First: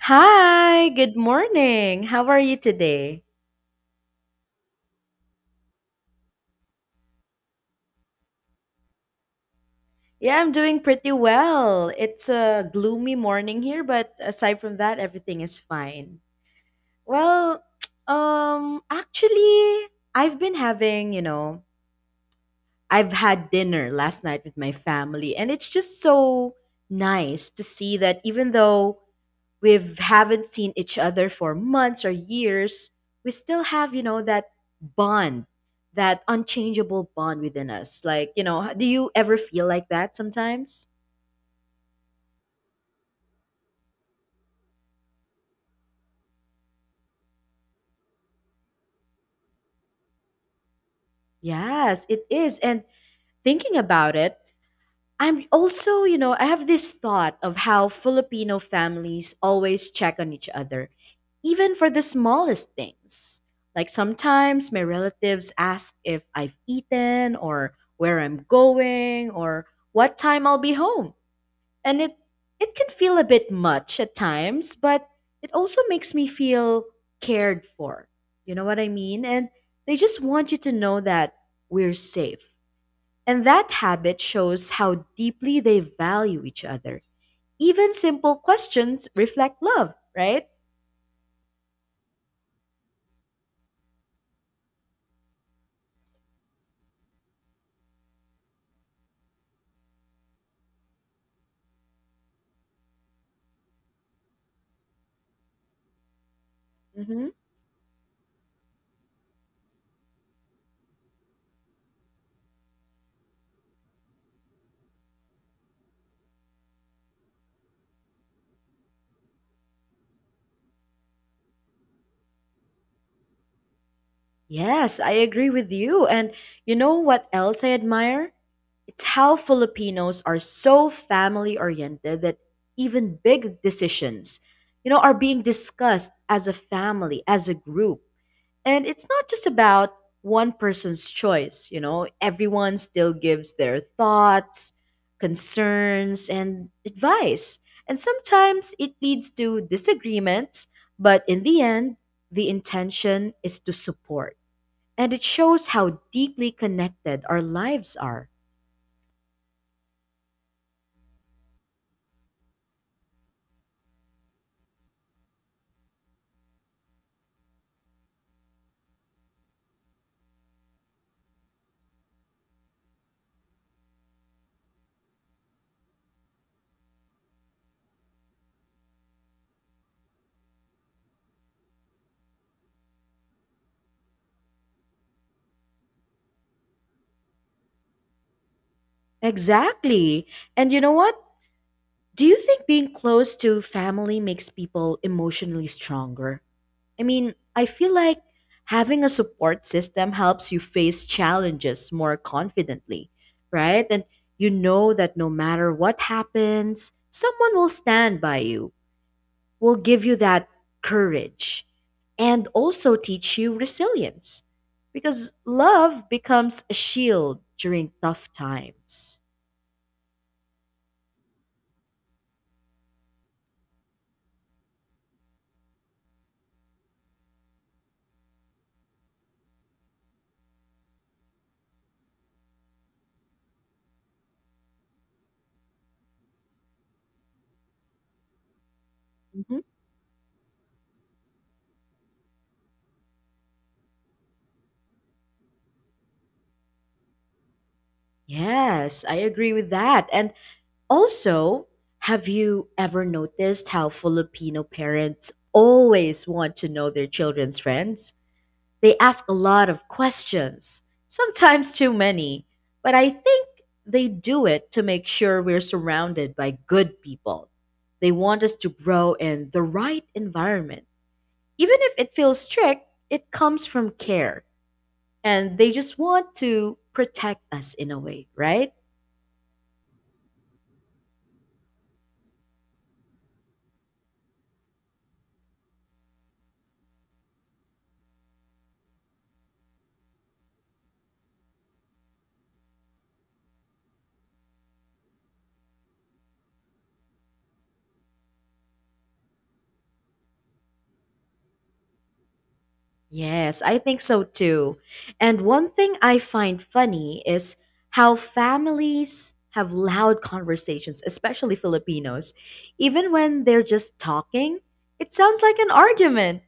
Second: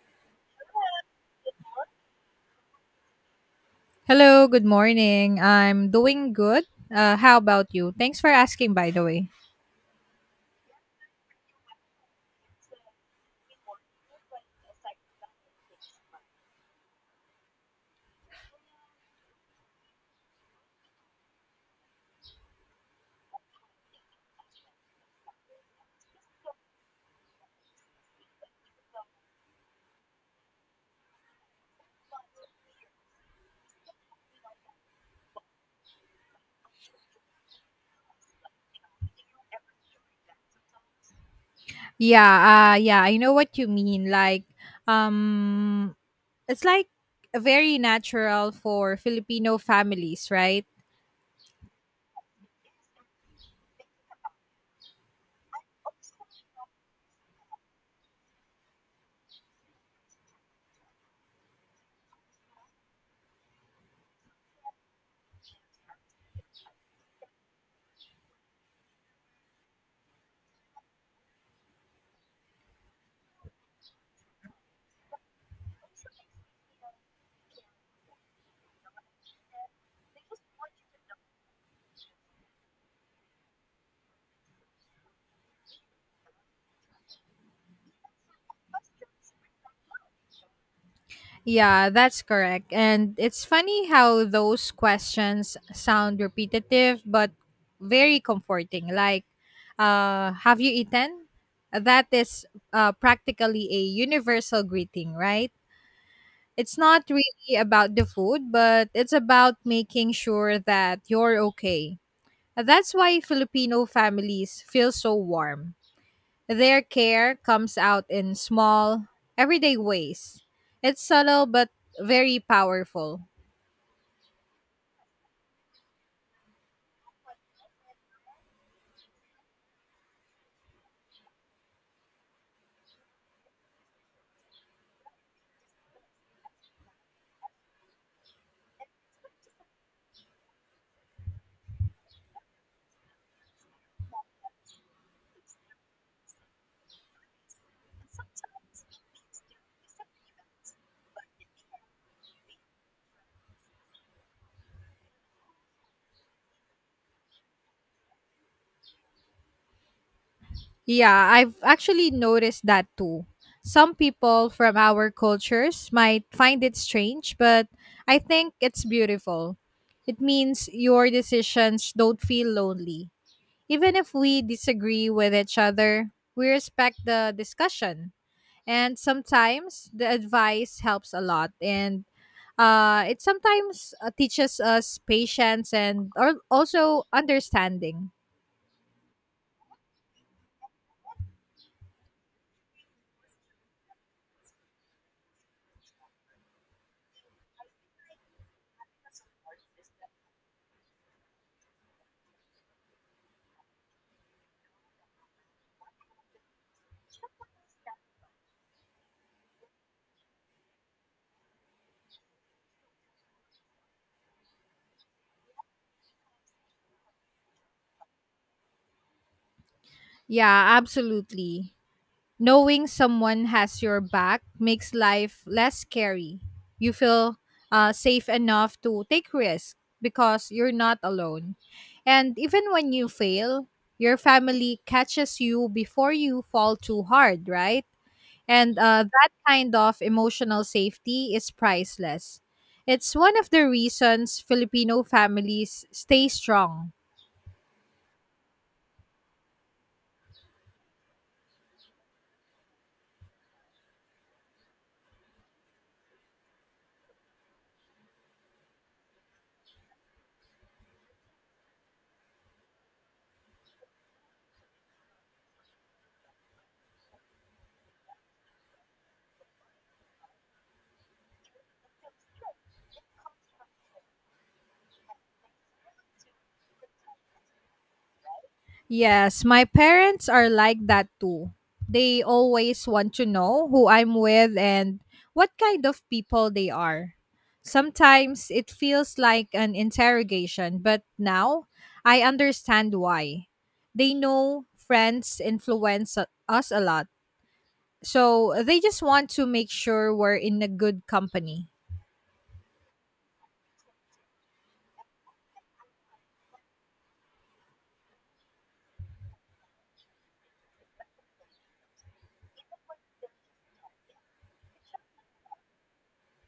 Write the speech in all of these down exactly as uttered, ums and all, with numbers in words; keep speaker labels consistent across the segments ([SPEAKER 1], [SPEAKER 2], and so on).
[SPEAKER 1] Hi, good morning. How are you today?
[SPEAKER 2] Hello, good morning. I'm doing good. Uh, how about you? Thanks for asking, by the way.
[SPEAKER 1] Yeah, I'm doing pretty well. It's a gloomy morning here, but aside from that, everything is fine. Well, um, actually, I've been having, you know, I've had dinner last night with my family, and it's just so nice to see that even though we haven't seen each other for months or years, we still have, you know, that bond, that unchangeable bond within us. Like, you know, do you ever feel like that sometimes?
[SPEAKER 2] Yeah, uh, yeah, I know what you mean. Like, um, it's like very natural for Filipino families, right?
[SPEAKER 1] Yes, it is. And thinking about it, I'm also, you know, I have this thought of how Filipino families always check on each other, even for the smallest things. Like sometimes my relatives ask if I've eaten or where I'm going or what time I'll be home. And it it can feel a bit much at times, but it also makes me feel cared for. You know what I mean? And they just want you to know that we're safe. And that habit shows how deeply they value each other. Even simple questions reflect love, right?
[SPEAKER 2] Yeah, that's correct. And it's funny how those questions sound repetitive but very comforting. Like, uh, have you eaten? That is uh, practically a universal greeting, right? It's not
[SPEAKER 1] Hmm.
[SPEAKER 2] really about the food, but it's about making sure that you're okay. That's why Filipino families feel so warm. Their care comes out in small, everyday ways. It's subtle but very powerful.
[SPEAKER 1] Yes, I agree with you. And you know what else I admire? It's how Filipinos are so family oriented that even big decisions, you know, are being discussed as a family, as a group. And it's not just about one person's choice, you know, everyone still gives their thoughts, concerns, and advice. And sometimes it leads to disagreements, but in the end, the intention is to support. And it shows how deeply connected our lives are.
[SPEAKER 2] Yeah, I've actually noticed that too. Some people from our cultures might find it strange, but I think it's beautiful. It means your decisions don't feel lonely. Even if we disagree with each other, we respect the discussion. And sometimes the advice helps a lot. And uh, it sometimes uh, teaches us patience and or also understanding.
[SPEAKER 1] Exactly. And you know what? Do you think being close to family makes people emotionally stronger? I mean, I feel like having a support system helps you face challenges more confidently, right? And you know that no matter what happens, someone will stand by you, will give you that courage, and also teach you resilience. Because love becomes a shield during tough times.
[SPEAKER 2] Yeah, absolutely. Knowing someone has your back makes life less scary. You feel uh, safe enough to take risks because you're not alone. And even when you fail, your family catches you before you fall too hard, right? And uh, that
[SPEAKER 1] Mhm.
[SPEAKER 2] kind of emotional safety is priceless. It's one of the reasons Filipino families stay strong.
[SPEAKER 1] Yes, I agree with that. And Also, have you ever noticed how Filipino parents always want to know their children's friends? They ask a lot of questions, sometimes too many, but I think they do it to make sure we're surrounded by good people. They want us to grow in the right environment. Even if it feels strict, it comes from care, and they just want to protect us in a way, right?
[SPEAKER 2] Yes, my parents are like that too. They always want to know who I'm with and what kind of people they are. Sometimes it feels like an interrogation, but now I understand why. They know friends influence u- us a lot, so they just want to make sure we're in a good company.
[SPEAKER 1] Yes, I think so too. And one thing I find funny is how families have loud conversations, especially Filipinos. Even when they're just talking, it sounds like an argument,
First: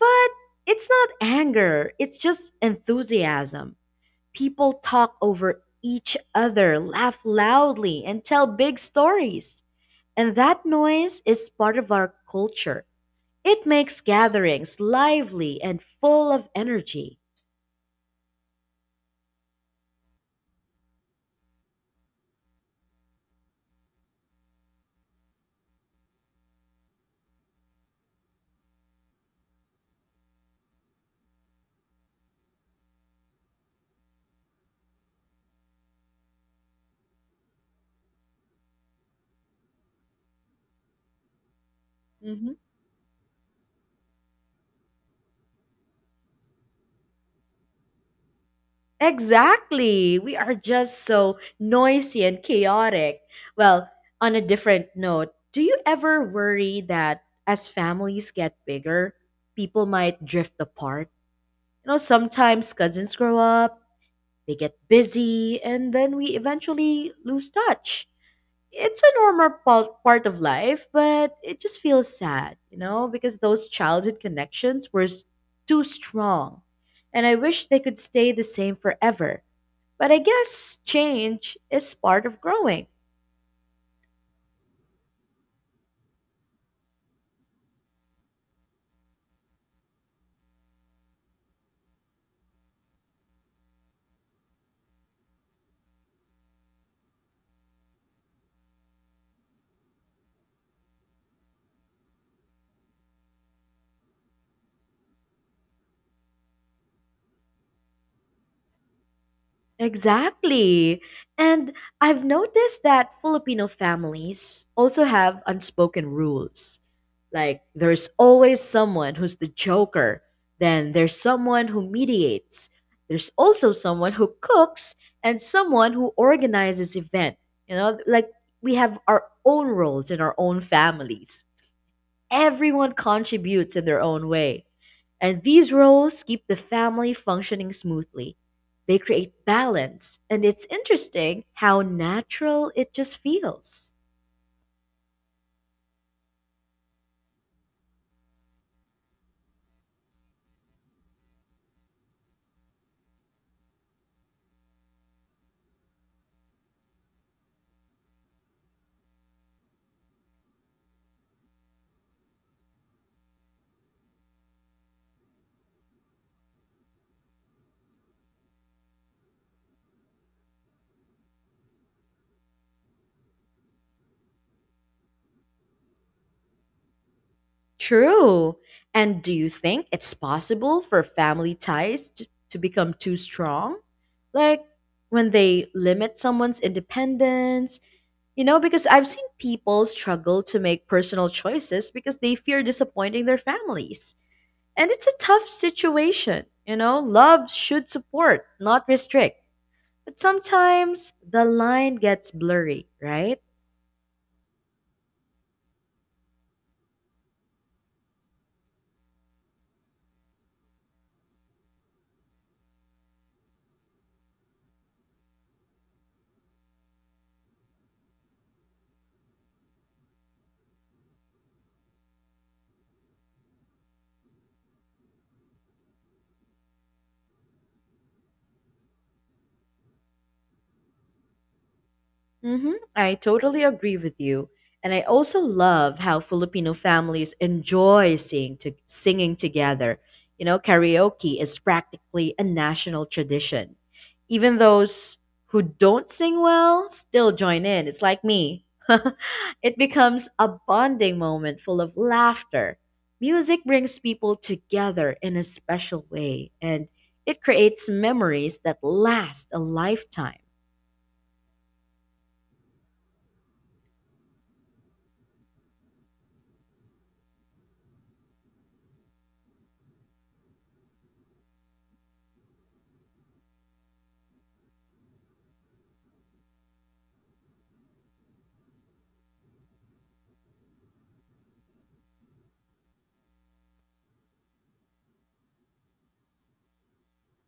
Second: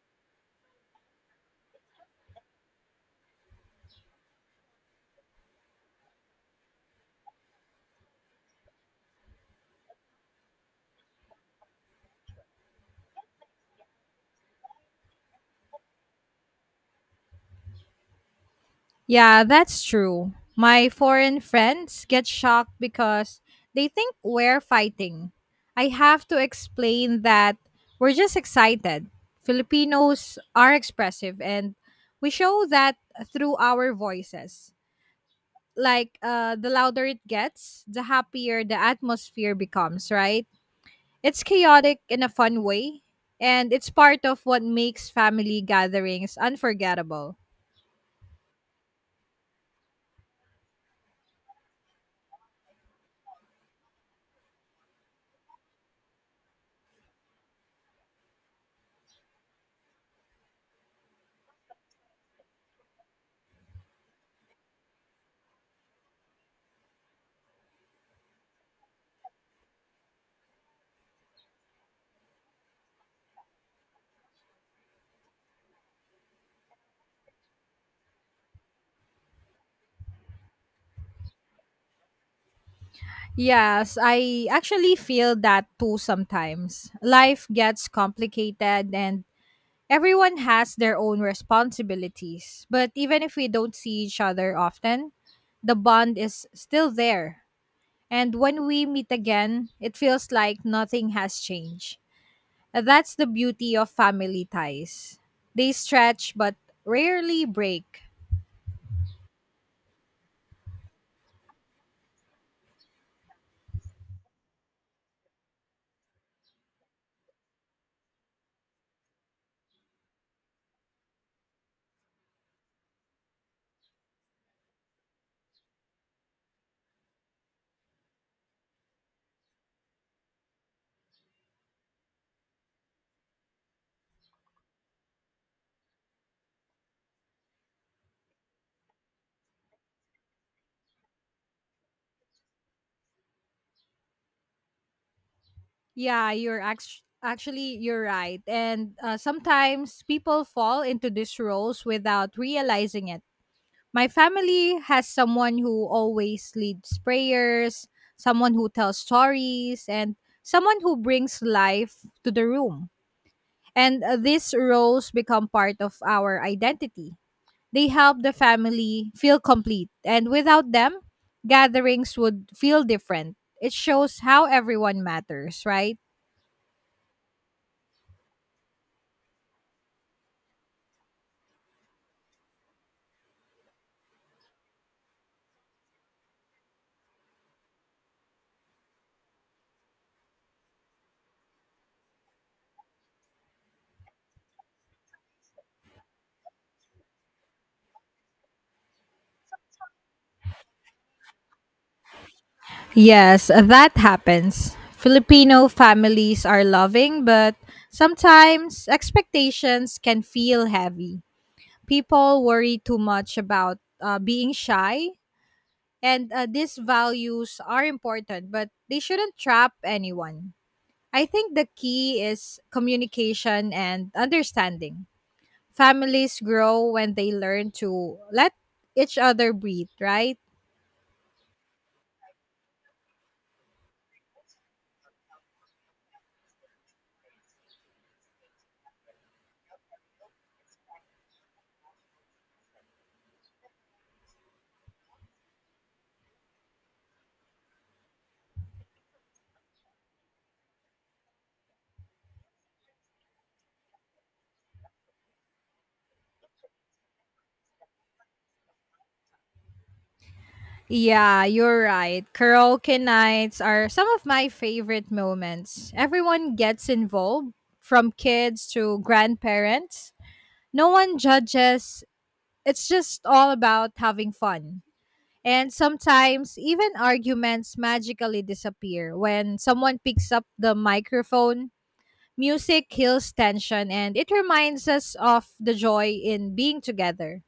[SPEAKER 1] but it's not anger, it's just enthusiasm. People talk over each other, laugh loudly, and tell big stories. And that noise is part of our culture. It makes gatherings lively and full of energy.
[SPEAKER 2] Yeah, that's true. My foreign friends get shocked because they think we're fighting. I have to explain that we're just excited. Filipinos are expressive and we show that through our voices. Like uh, the louder it gets, the happier the atmosphere becomes, right? It's chaotic in a
[SPEAKER 1] Hmm.
[SPEAKER 2] fun way, and it's part of what makes family gatherings unforgettable.
[SPEAKER 1] Exactly. We are just so noisy and chaotic. Well, on a different note, do you ever worry that as families get bigger, people might drift apart? You know, sometimes cousins grow up, they get busy, and then we eventually lose touch. It's a normal pal- part of life, but it just feels sad, you know, because those childhood connections were s- too strong. And I wish they could stay the same forever. But I guess change is part of growing.
[SPEAKER 2] Yes, I actually feel that too sometimes. Life gets complicated, and everyone has their own responsibilities, but even if we don't see each other often, the bond is still there. And when we meet again, it feels like nothing has changed. That's the beauty of family ties. They stretch but rarely break.
[SPEAKER 1] Exactly. And I've noticed that Filipino families also have unspoken rules. Like, there's always someone who's the joker, then there's someone who mediates, there's also someone who cooks, and someone who organizes event. You know, like we have our own roles in our own families. Everyone contributes in their own way, and these roles keep the family functioning smoothly. They create balance, and it's interesting how natural it just feels.
[SPEAKER 2] Yeah, you're act- actually you're right. And uh, sometimes people fall into these roles without realizing it. My family has someone who always leads prayers, someone who tells stories, and someone who brings life to the room. And uh, these roles become part of our identity. They help the family feel complete, and without them, gatherings would feel different. It shows how everyone matters, right?
[SPEAKER 1] True. And do you think it's possible for family ties t- to become too strong? Like when they limit someone's independence? You know, because I've seen people struggle to make personal choices because they fear disappointing their families. And it's a tough situation. You know, love should support, not restrict. But sometimes the line gets blurry, right?
[SPEAKER 2] Yes, that happens. Filipino families are loving, but sometimes expectations can feel heavy. People worry too much about uh, being shy, and uh, these values are important, but they shouldn't trap anyone. I think the key is communication and understanding. Families grow when they learn to let each other breathe, right?
[SPEAKER 1] Hmm. I totally agree with you. And I also love how Filipino families enjoy seeing to, singing together. You know, karaoke is practically a national tradition. Even those who don't sing well still join in. It's like me. It becomes a bonding moment full of laughter. Music brings people together in a special way, and it creates memories that last a lifetime.
[SPEAKER 2] Yeah, you're right. Karaoke nights are some of my favorite moments. Everyone gets involved, from kids to grandparents. No one judges. It's just all about having fun. And sometimes even arguments magically disappear when someone picks up the microphone. Music heals tension and it reminds us of the joy in being together.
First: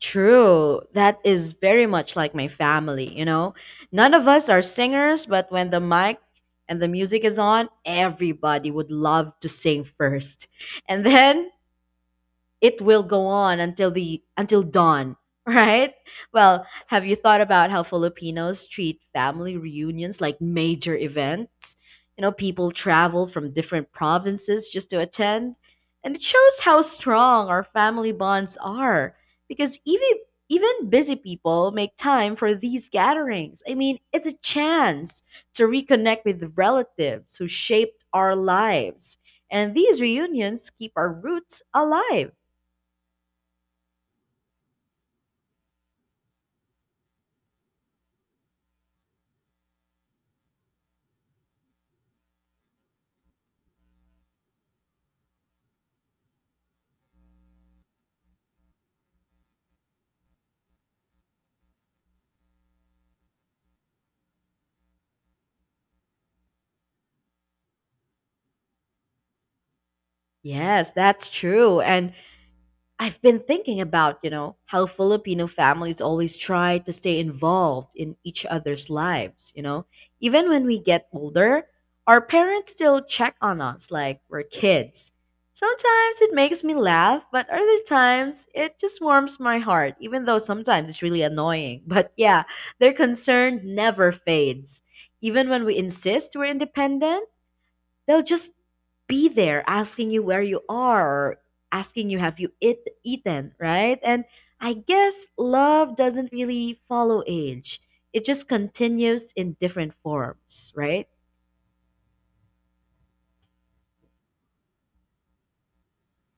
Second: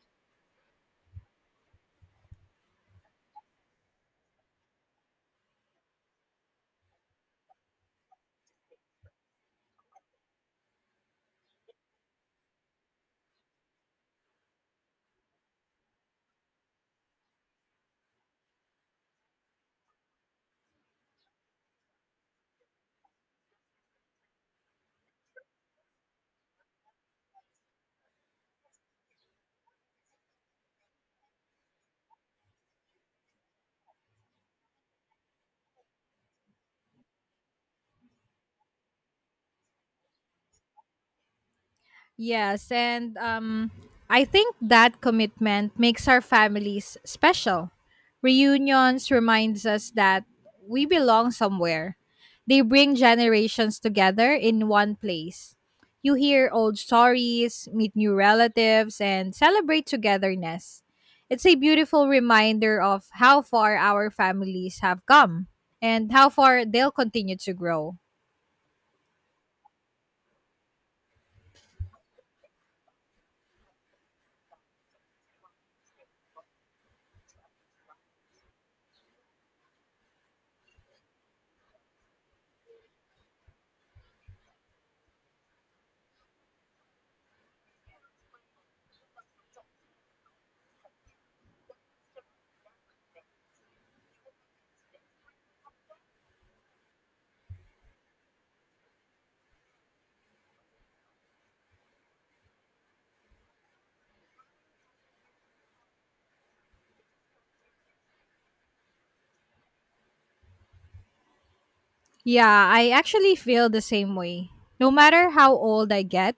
[SPEAKER 1] True. That is very much like my family, you know? None of us are singers, but when the mic and the music is on, everybody would love to sing first. And then it will go on until the until dawn, right? Well, have you thought about how Filipinos treat family reunions like major events? You know, people travel from different provinces just to attend, and it shows how strong our family bonds are because even even busy people make time for these gatherings. I mean, it's a chance to reconnect with relatives who shaped our lives. And these reunions keep our roots alive.
[SPEAKER 2] Yes, and um, I think that commitment makes our families special. Reunions reminds us that we belong somewhere. They bring generations together in one place. You hear old stories, meet new relatives, and celebrate togetherness. It's a beautiful reminder of how far our families have come and how far they'll continue to grow.
[SPEAKER 1] Yes, that's true. And I've been thinking about, you know, how Filipino families always try to stay involved in each other's lives, you know. Even when we get older, our parents still check on us like we're kids. Sometimes it makes me laugh, but other times it just warms my heart, even though sometimes it's really annoying. But yeah, their concern never fades. Even when we insist we're independent, They'll just be there asking you where you are, or asking you have you eat, eaten, right? And I guess love doesn't really follow age. It just continues in different forms, right?
[SPEAKER 2] Yeah, I actually feel the same way. No matter how old I get,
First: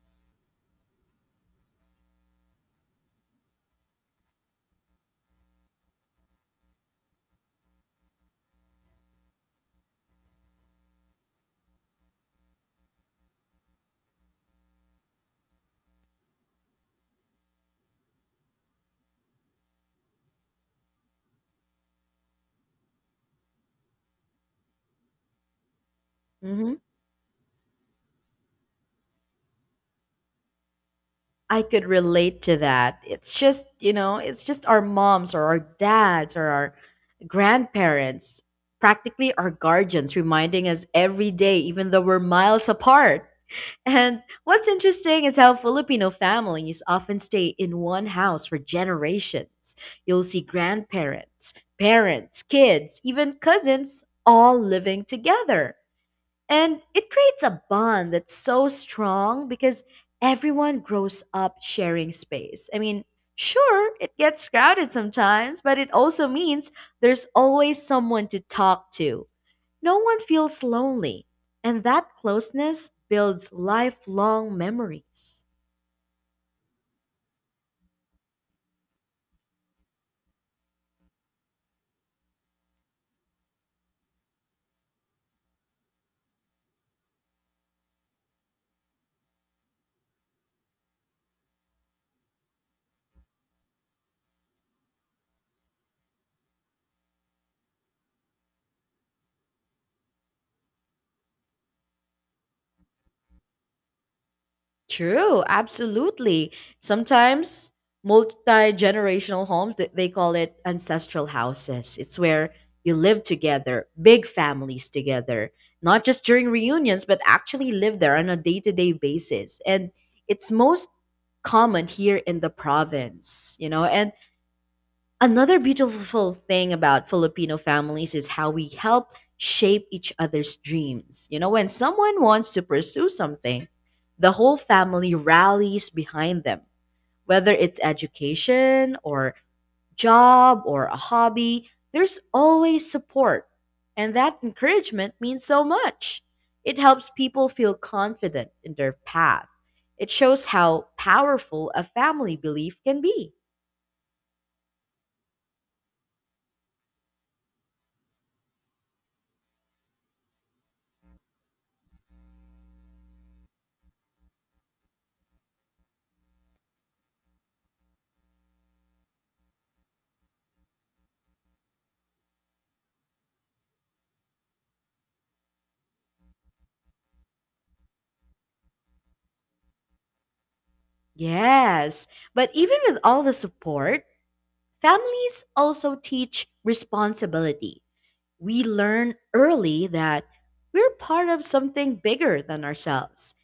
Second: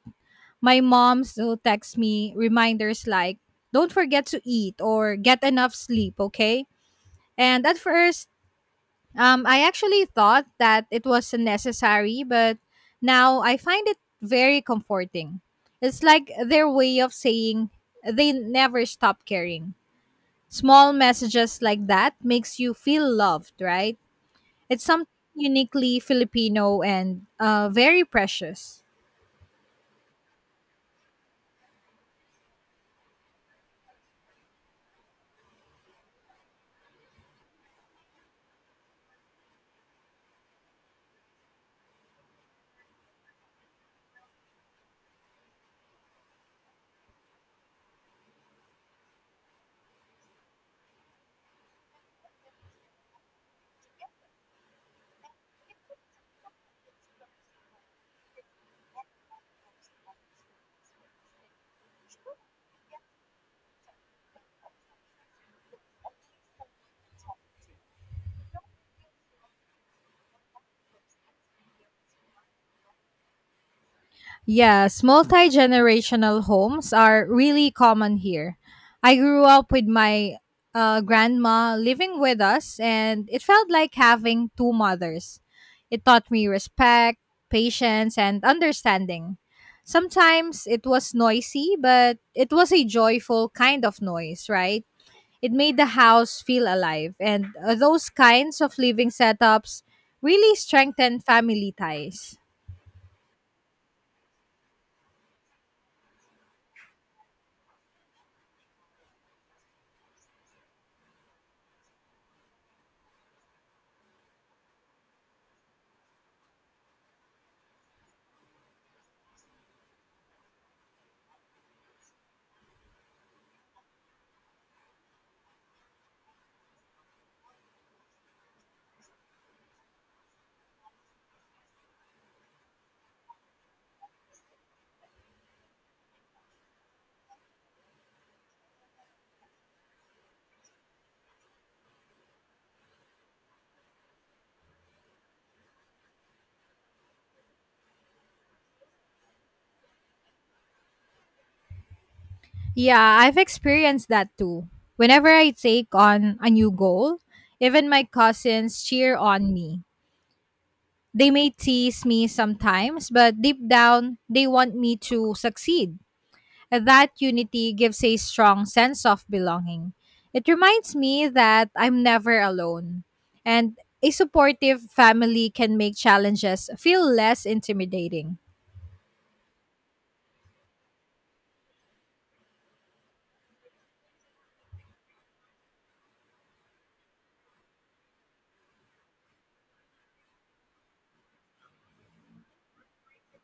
[SPEAKER 2] my mom still texts me reminders like, don't forget to eat or get enough sleep, okay? And at first, um, I actually thought that it was unnecessary, but now I find it very comforting. It's like their way of saying they never stop caring. Small messages like that makes you feel loved, right? It's something uniquely
[SPEAKER 1] Mm-hmm.
[SPEAKER 2] Filipino and uh, very precious.
[SPEAKER 1] I could relate to that. It's just, you know, it's just our moms or our dads or our grandparents, practically our guardians, reminding us every day, even though we're miles apart. And what's interesting is how Filipino families often stay in one house for generations. You'll see grandparents, parents, kids, even cousins all living together. And it creates a bond that's so strong because everyone grows up sharing space. I mean, sure, it gets crowded sometimes, but it also means there's always someone to talk to. No one feels lonely. And that closeness builds lifelong
[SPEAKER 2] Yes,
[SPEAKER 1] memories.
[SPEAKER 2] multi generational homes are really common here. I grew up with my uh, grandma living with us, and it felt like having two mothers. It taught me respect, patience, and understanding. Sometimes it was noisy, but it was a joyful kind of noise, right? It made the house feel alive, and uh, those kinds of living setups really strengthen family ties.
[SPEAKER 1] True, absolutely. Sometimes multi-generational homes, th- they call it ancestral houses. It's where you live together, big families together, not just during reunions, but actually live there on a day-to-day basis. And it's most common here in the province, you know. And Another beautiful thing about Filipino families is how we help shape each other's dreams. You know, when someone wants to pursue something, the whole family rallies behind them. Whether it's education or job or a hobby, there's always support. And that encouragement means so much. It helps people feel confident in their path. It shows how powerful a family belief
[SPEAKER 2] Yeah,
[SPEAKER 1] can be.
[SPEAKER 2] I've experienced that too. Whenever I take on a new goal, even my cousins cheer on me. They may tease me sometimes, but deep down, they want me to succeed. That unity gives a strong sense of belonging. It reminds me that I'm never alone. And a supportive family can make challenges feel less intimidating.
[SPEAKER 1] Yes, but even with all the support, families also teach responsibility. We learn early that we're part of something bigger than ourselves.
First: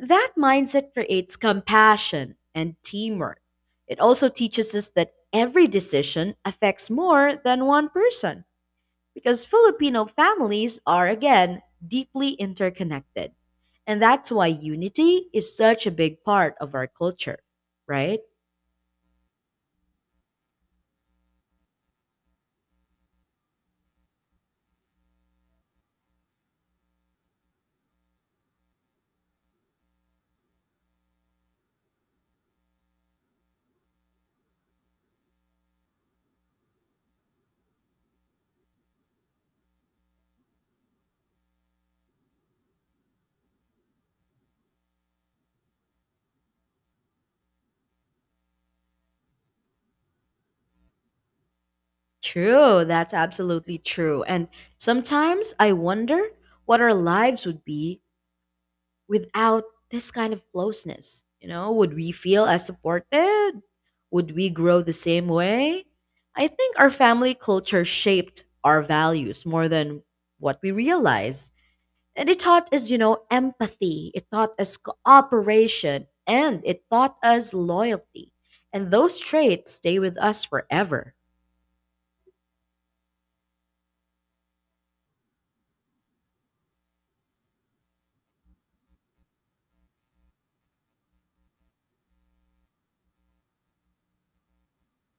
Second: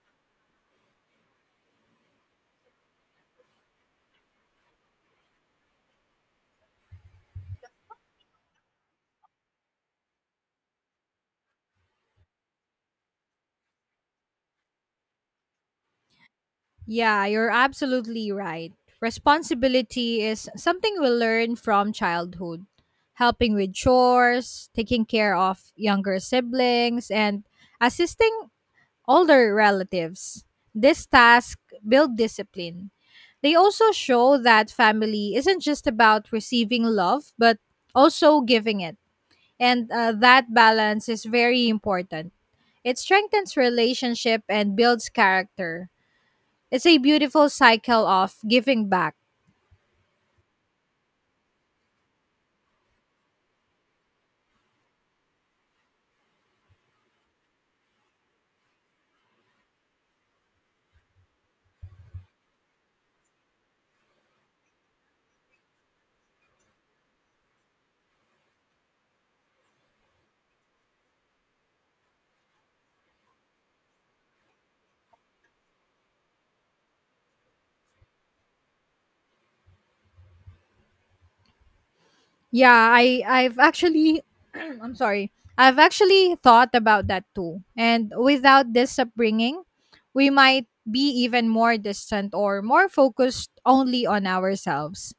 [SPEAKER 1] That mindset creates compassion and teamwork. It also teaches us that every decision affects more than one person because Filipino families are, again, deeply interconnected. And that's why unity is such a big part of our
[SPEAKER 2] Yeah,
[SPEAKER 1] culture,
[SPEAKER 2] you're
[SPEAKER 1] right?
[SPEAKER 2] absolutely right. Responsibility is something we learn from childhood. Helping with chores, taking care of younger siblings, and assisting older relatives. This task build discipline. They also show that family isn't just about receiving love, but also giving it. And uh, that balance is very important. It strengthens relationship and builds character. It's a beautiful cycle of giving back.
[SPEAKER 1] True, that's absolutely true. And sometimes I wonder what our lives would be without this kind of closeness. You know, would we feel as supported? Would we grow the same way? I think our family culture shaped our values more than what we realize. And it taught us, you know, empathy, it taught us cooperation, and it taught us loyalty. And those traits stay with us forever.
[SPEAKER 2] Yeah, I I've actually I'm sorry. I've actually thought about that too. And without this upbringing, we might be even more distant or more focused only on ourselves.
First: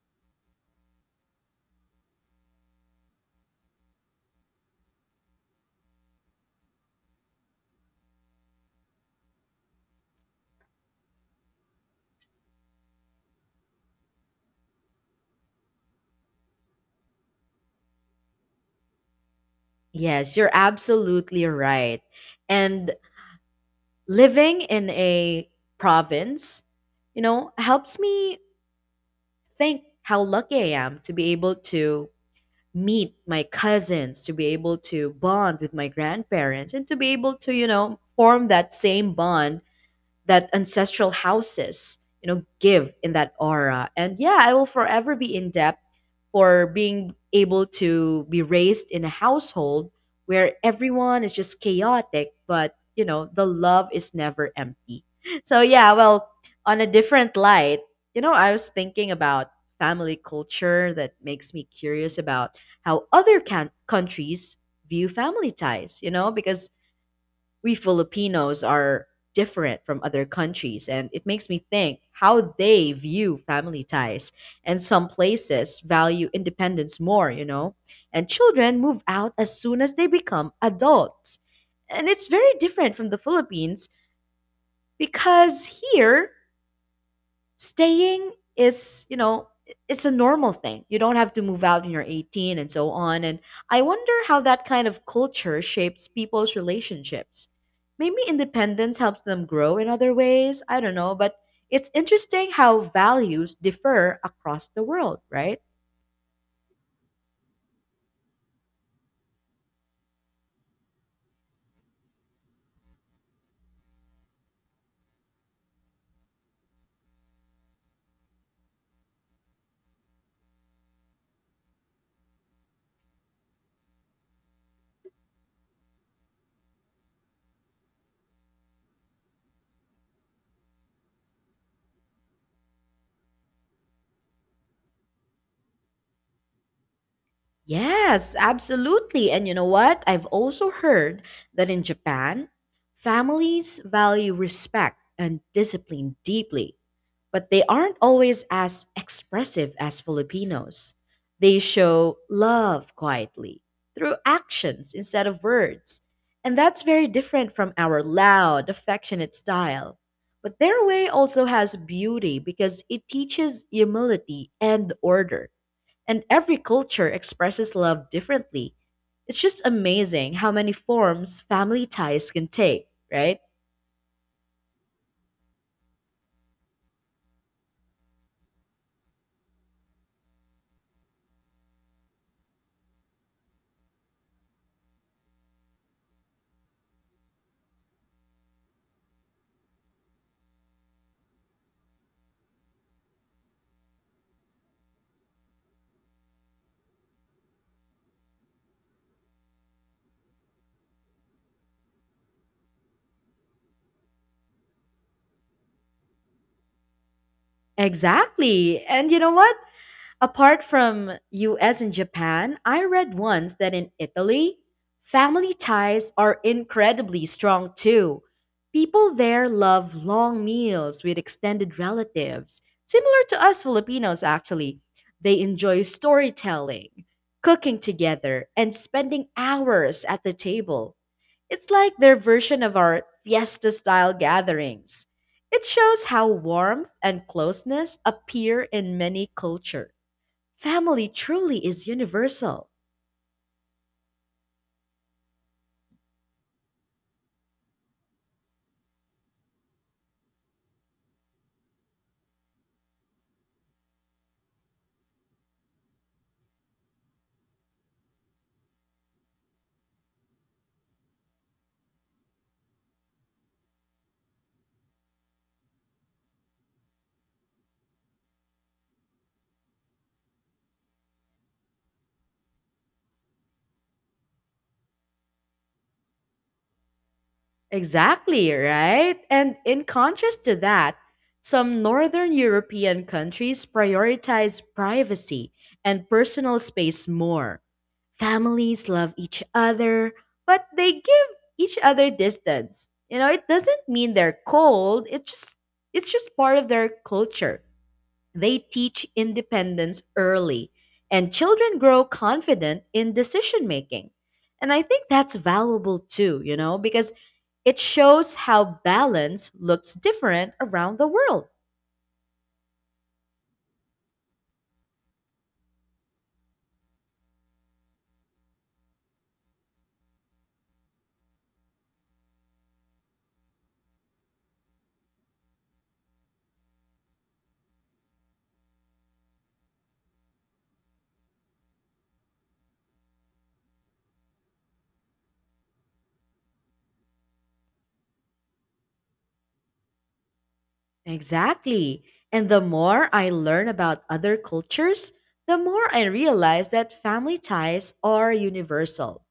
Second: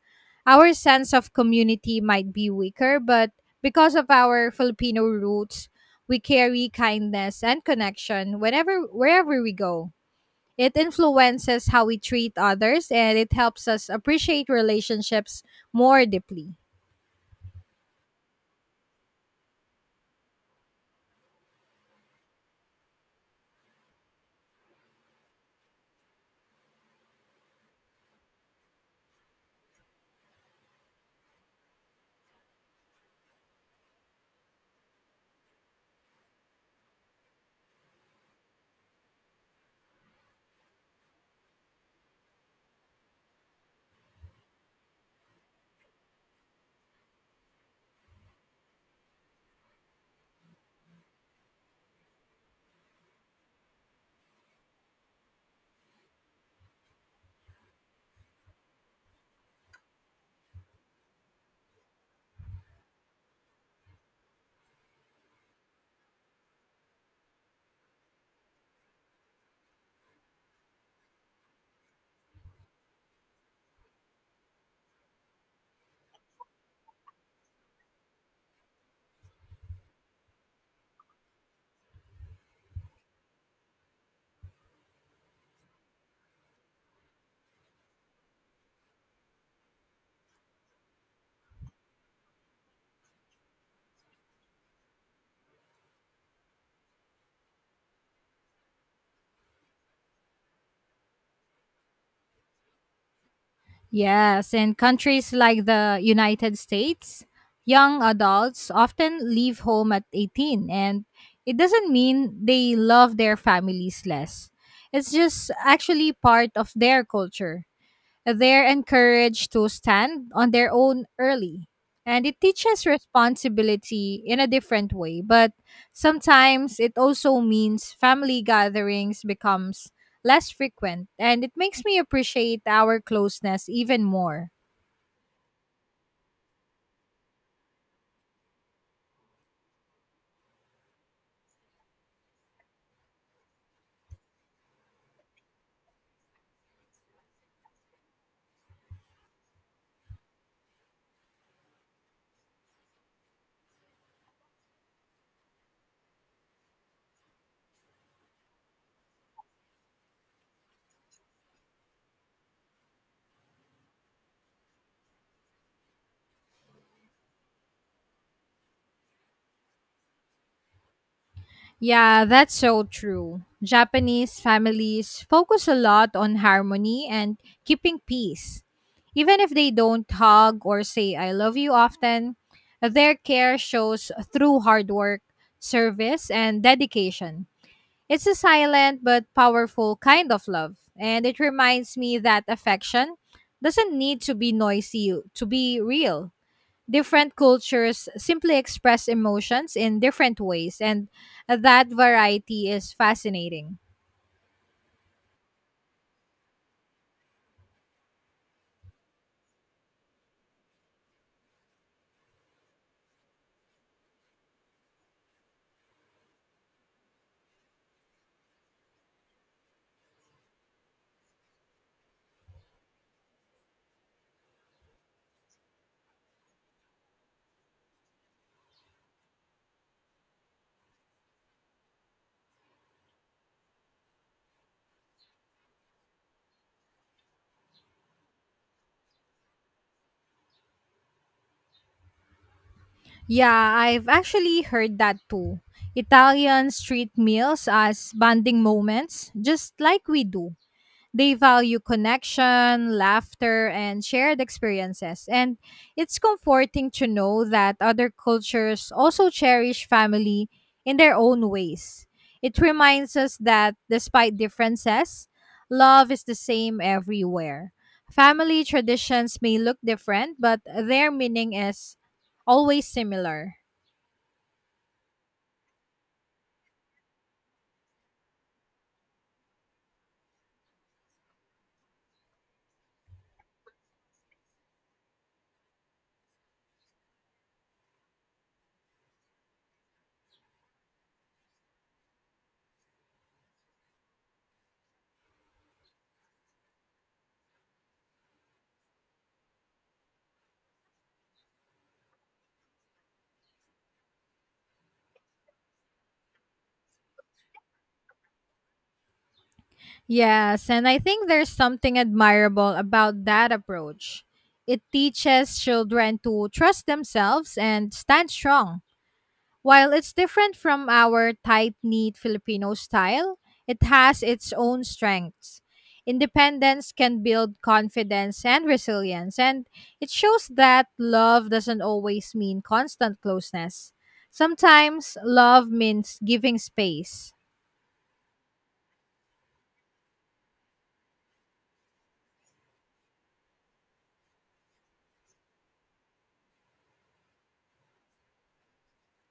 [SPEAKER 2] Our sense of community might be weaker, but because of our Filipino roots, we carry kindness and connection whenever wherever we go. It influences how we treat others and it helps us appreciate relationships more deeply.
[SPEAKER 1] Yes, you're absolutely right. And living in a province, you know, helps me think how lucky I am to be able to meet my cousins, to be able to bond with my grandparents, and to be able to, you know, form that same bond that ancestral houses, you know, give in that aura. And yeah, I will forever be in debt for being able to be raised in a household where everyone is just chaotic, but you know, the love is never empty. So yeah, well, on a different light, you know, I was thinking about family culture that makes me curious about how other can- countries view family ties, you know, because we Filipinos are different from other countries, and it makes me think how they view family ties. And some places value independence more, you know, and children move out as soon as they become adults. And it's very different from the Philippines because here Staying is, you know, it's a normal thing. You don't have to move out when you're eighteen and so on. And I wonder how that kind of culture shapes people's relationships. Maybe independence helps them grow in other ways. I don't know. But it's interesting how values differ
[SPEAKER 2] Yes,
[SPEAKER 1] across
[SPEAKER 2] in
[SPEAKER 1] the world,
[SPEAKER 2] countries
[SPEAKER 1] right?
[SPEAKER 2] like the United States, young adults often leave home at eighteen, and it doesn't mean they love their families less. It's just actually part of their culture. They're encouraged to stand on their own early. And it teaches responsibility in a different way, but sometimes it also means family gatherings becomes less frequent and it makes me appreciate our closeness even more.
[SPEAKER 1] Yes, absolutely. And you know what? I've also heard that in Japan, families value respect and discipline deeply. but they aren't always as expressive as Filipinos. They show love quietly through actions instead of words. And that's very different from our loud, affectionate style. But their way also has beauty because it teaches humility and order. And every culture expresses love differently. It's just amazing how many forms family
[SPEAKER 2] Yeah,
[SPEAKER 1] ties can
[SPEAKER 2] that's so
[SPEAKER 1] take, right?
[SPEAKER 2] true. Japanese families focus a lot on harmony and keeping peace. Even if they don't hug or say I love you often, their care shows through hard work, service, and dedication. It's a silent but powerful kind of love, and it reminds me that affection doesn't need to be noisy to be real. Different cultures simply express emotions in different ways, and that variety is fascinating.
[SPEAKER 1] Exactly. And you know what? Apart from U S and Japan, I read once that in Italy, family ties are incredibly strong too. People there love long meals with extended relatives, similar to us Filipinos actually. They enjoy storytelling, cooking together, and spending hours at the table. It's like their version of our fiesta style gatherings. It shows how warmth and closeness appear in many cultures. Family truly is universal.
[SPEAKER 2] Yeah, I've actually heard that too. Italians treat meals as bonding moments, just like we do. They value connection, laughter, and shared experiences. And it's comforting to know that other cultures also cherish family in their own ways. It reminds us that despite differences, love is the same everywhere. Family traditions may look different, but their meaning is always similar.
[SPEAKER 1] Exactly, right? And in contrast to that, some Northern European countries prioritize privacy and personal space more. Families love each other, but they give each other distance. You know, it doesn't mean they're cold, it just it's just part of their culture. They teach independence early, and children grow confident in decision making. And I think that's valuable too, you know, because it shows how balance looks different
[SPEAKER 2] Yes, and I
[SPEAKER 1] around the
[SPEAKER 2] think there's
[SPEAKER 1] world.
[SPEAKER 2] something admirable about that approach. It teaches children to trust themselves and stand strong. While it's different from our tight knit Filipino style, it has its own strengths. Independence can build confidence and resilience, and it shows that love doesn't always mean constant closeness. Sometimes love means giving space.
[SPEAKER 1] Exactly. And the more I learn about other cultures, the more I realize that family ties are universal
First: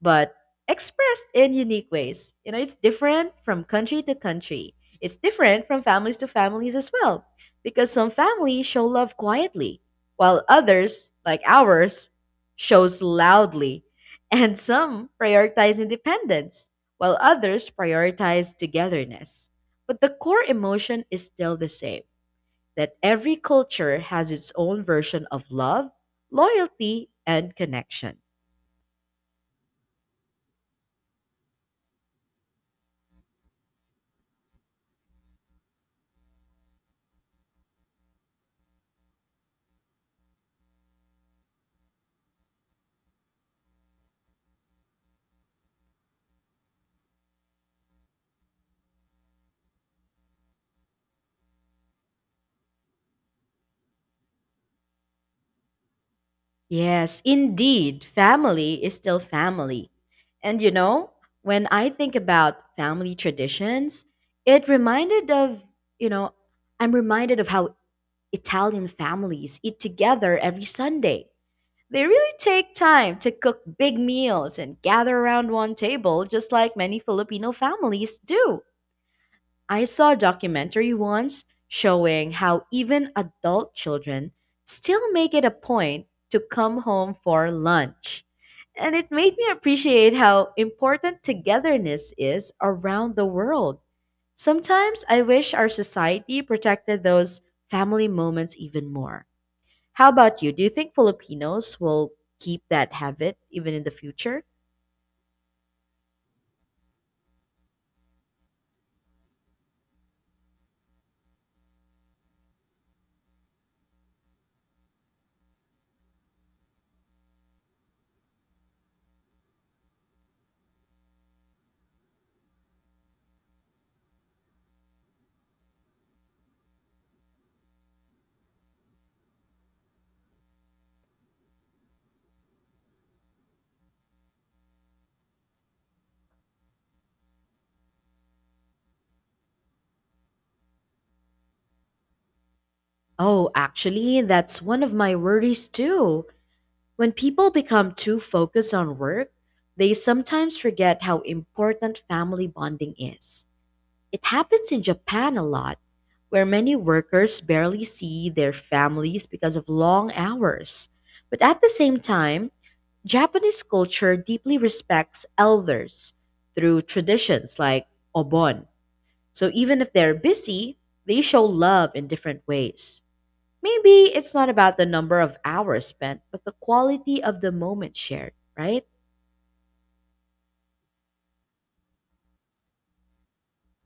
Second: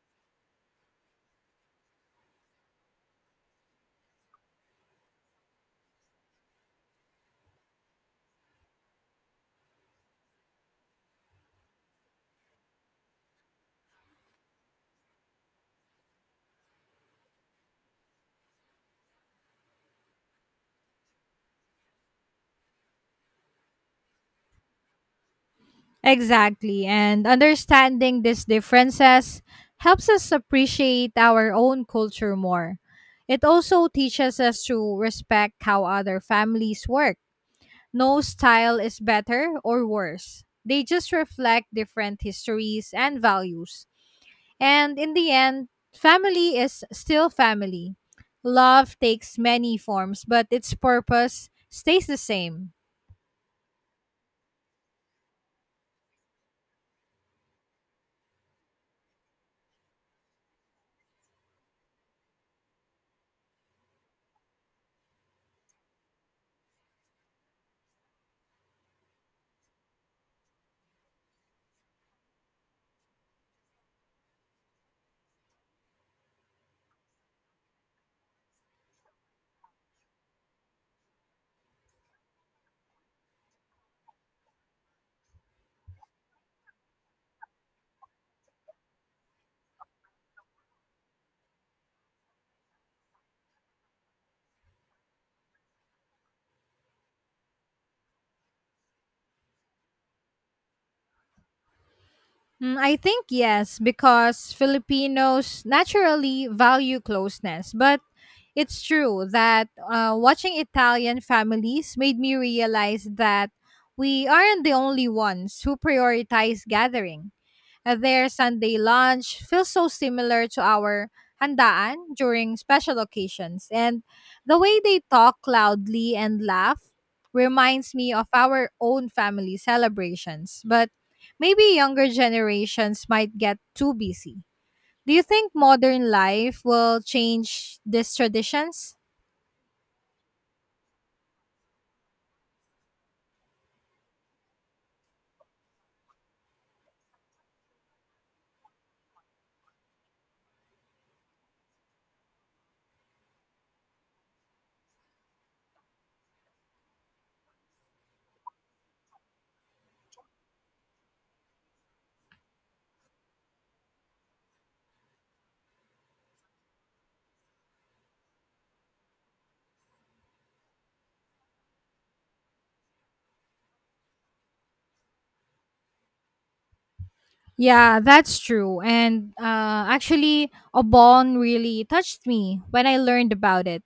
[SPEAKER 1] but expressed in unique ways. You know, it's different from country to country. It's different from families to families as well, because some families show love quietly, while others, like ours, shows loudly, and some prioritize independence, while others prioritize togetherness. But the core emotion is still the same that every culture has its own version of love,
[SPEAKER 2] Exactly.
[SPEAKER 1] loyalty,
[SPEAKER 2] And
[SPEAKER 1] and connection.
[SPEAKER 2] understanding these differences helps us appreciate our own culture more. It also teaches us to respect how other families work. No style is better or worse, they just reflect different histories and values. And in the end, family is still family. Love takes many forms, but its purpose stays the same.
[SPEAKER 1] Yes, indeed, family is still family. And you know, when I think about family traditions, it reminded of, you know, I'm reminded of how Italian families eat together every Sunday. They really take time to cook big meals and gather around one table, just like many Filipino families do. I saw a documentary once showing how even adult children still make it a point to come home for lunch. And it made me appreciate how important togetherness is around the world. Sometimes I wish our society protected those family moments even more. How about you? Do you think Filipinos will keep
[SPEAKER 2] Mm,
[SPEAKER 1] that
[SPEAKER 2] I think
[SPEAKER 1] habit even
[SPEAKER 2] yes,
[SPEAKER 1] in the future?
[SPEAKER 2] because Filipinos naturally value closeness. But it's true that uh, watching Italian families made me realize that we aren't the only ones who prioritize gathering. Their Sunday lunch feels so similar to our handaan during special occasions, and the way they talk loudly and laugh reminds me of our own family celebrations. But maybe younger generations might get too busy. Do you think modern life will change these traditions?
[SPEAKER 1] Oh, actually, that's one of my worries too. When people become too focused on work, they sometimes forget how important family bonding is. It happens in Japan a lot, where many workers barely see their families because of long hours. But at the same time, Japanese culture deeply respects elders through traditions like obon. So even if they're busy, they show love in different ways. Maybe it's not about the number of hours spent, but the quality of the moment
[SPEAKER 2] Yeah,
[SPEAKER 1] shared,
[SPEAKER 2] that's true.
[SPEAKER 1] right?
[SPEAKER 2] And uh, actually, Obon really touched me when I learned about it.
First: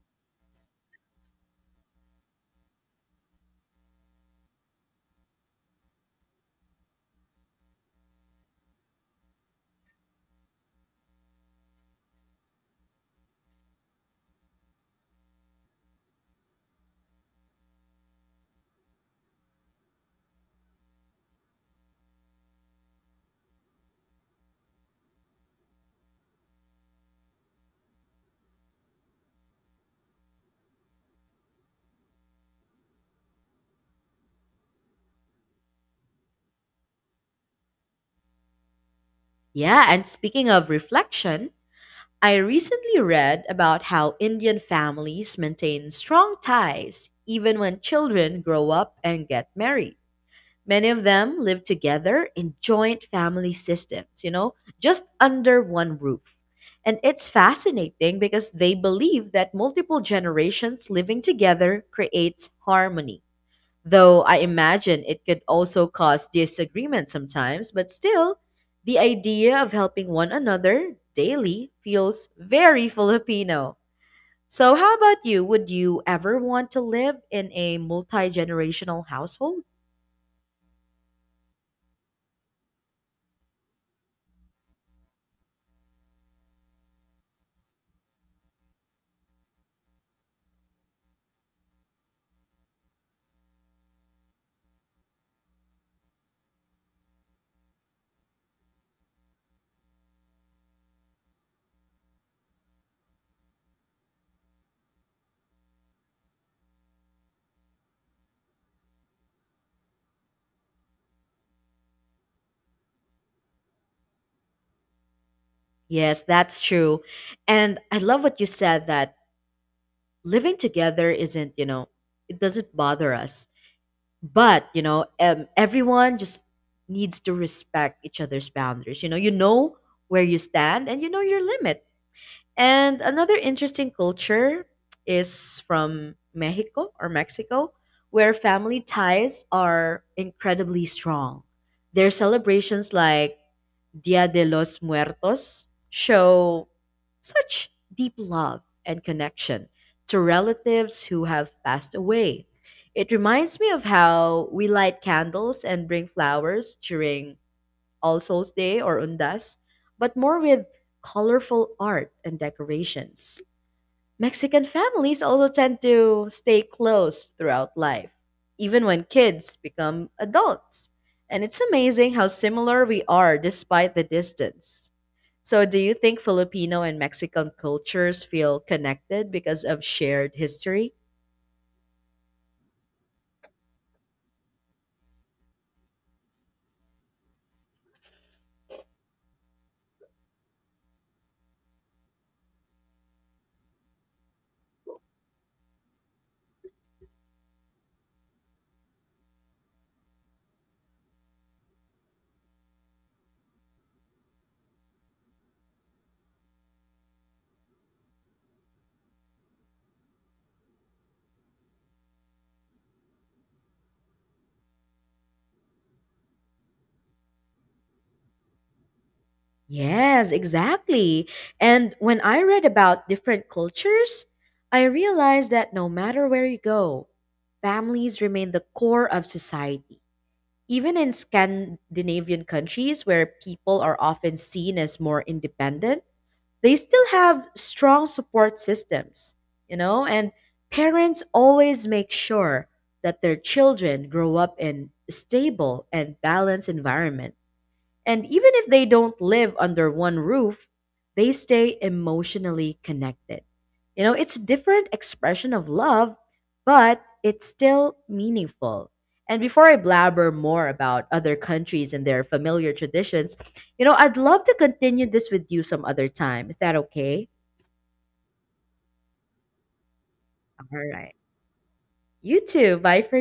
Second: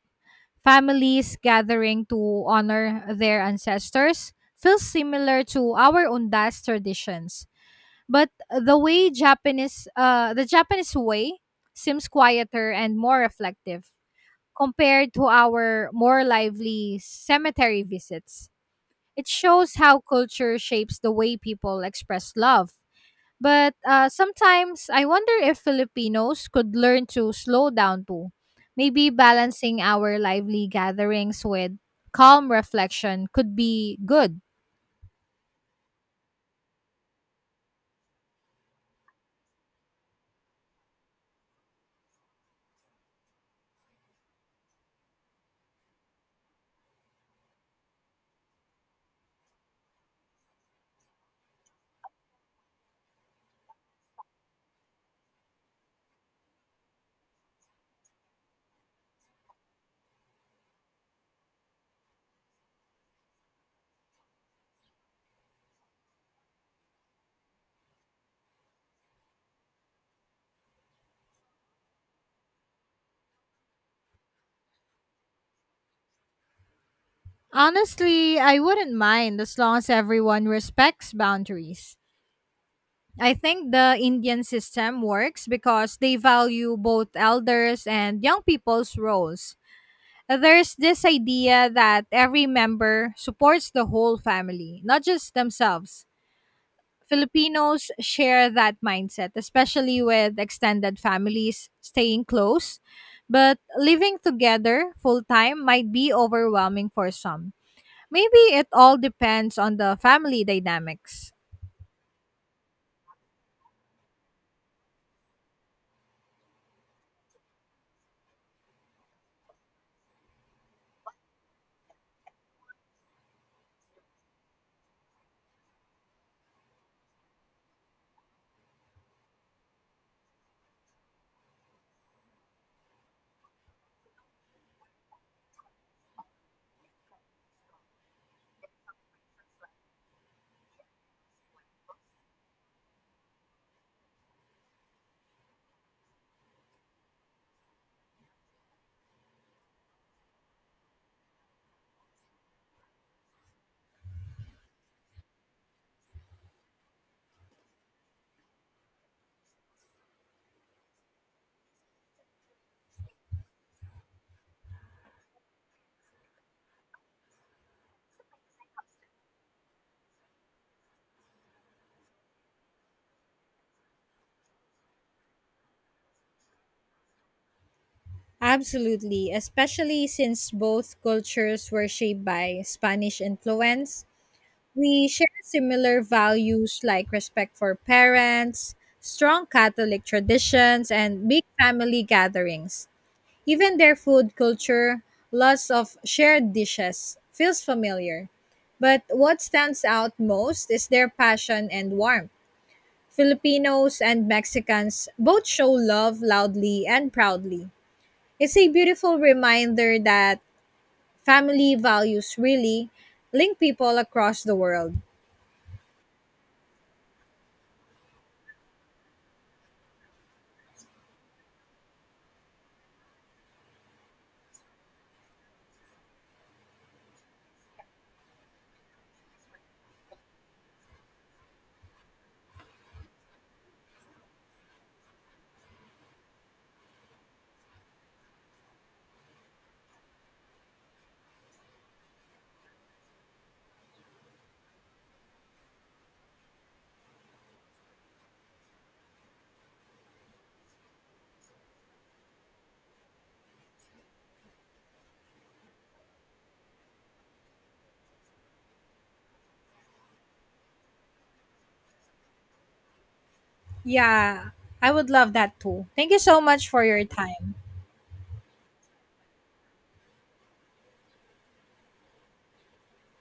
[SPEAKER 2] Families gathering to honor their ancestors feels similar to our Undas traditions, but the way Japanese uh, the Japanese way seems quieter and more reflective compared to our more lively cemetery visits. It shows how culture shapes the way people express love, but uh, sometimes I wonder if Filipinos could learn to slow down too, maybe balancing our lively gatherings with calm reflection could be good.
[SPEAKER 1] Yeah, and speaking of reflection, I recently read about how Indian families maintain strong ties even when children grow up and get married. Many of them live together in joint family systems, you know, just under one roof. And it's fascinating because they believe that multiple generations living together creates harmony. Though I imagine it could also cause disagreement sometimes, but still, the idea of helping one another daily feels very Filipino. So, how about you? Would you ever want to live in a multi
[SPEAKER 2] Honestly, I wouldn't
[SPEAKER 1] generational
[SPEAKER 2] mind as
[SPEAKER 1] household?
[SPEAKER 2] long as everyone respects boundaries. I think the Indian system works because they value both elders and young people's roles. There's this idea that every member supports the whole family, not just themselves. Filipinos share that mindset, especially with extended families staying close. But living together full time might be overwhelming for some. Maybe it all depends on the family dynamics.
[SPEAKER 1] Yes, that's true. And I love what you said that living together isn't, you know, it doesn't bother us, but you know, um, everyone just needs to respect each other's boundaries, you know, you know where you stand and you know your limit. And another interesting culture is from Mexico or Mexico, where family ties are incredibly strong. Their celebrations like Dia de los Muertos show such deep love and connection to relatives who have passed away. It reminds me of how we light candles and bring flowers during All Souls Day or Undas, but more with colorful art and decorations. Mexican families also tend to stay close throughout life, even when kids become adults. And it's amazing how similar we are despite the distance. So, do you think Filipino and Mexican cultures feel
[SPEAKER 2] Absolutely,
[SPEAKER 1] connected because of
[SPEAKER 2] especially
[SPEAKER 1] shared
[SPEAKER 2] since
[SPEAKER 1] history?
[SPEAKER 2] both cultures were shaped by Spanish influence. We share similar values like respect for parents, strong Catholic traditions, and big family gatherings. Even their food culture, lots of shared dishes, feels familiar. But what stands out most is their passion and warmth. Filipinos and Mexicans both show love loudly and proudly. It's a beautiful reminder that family values really link people across the world.
[SPEAKER 1] Yes, exactly. And when I read about different cultures, I realized that no matter where you go, families remain the core of society. Even in Scandinavian countries where people are often seen as more independent, they still have strong support systems, you know, and parents always make sure that their children grow up in a stable and balanced environment. And even if they don't live under one roof, they stay emotionally connected. You know, it's a different expression of love, but it's still meaningful. And before I blabber more about other countries and their familiar traditions, you know, I'd love
[SPEAKER 2] Yeah,
[SPEAKER 1] to
[SPEAKER 2] I
[SPEAKER 1] continue
[SPEAKER 2] would
[SPEAKER 1] this
[SPEAKER 2] love
[SPEAKER 1] with
[SPEAKER 2] that
[SPEAKER 1] you
[SPEAKER 2] too.
[SPEAKER 1] some other
[SPEAKER 2] Thank you so
[SPEAKER 1] time. Is
[SPEAKER 2] much
[SPEAKER 1] that
[SPEAKER 2] for your
[SPEAKER 1] okay?
[SPEAKER 2] time.
[SPEAKER 1] All right. You too. Bye for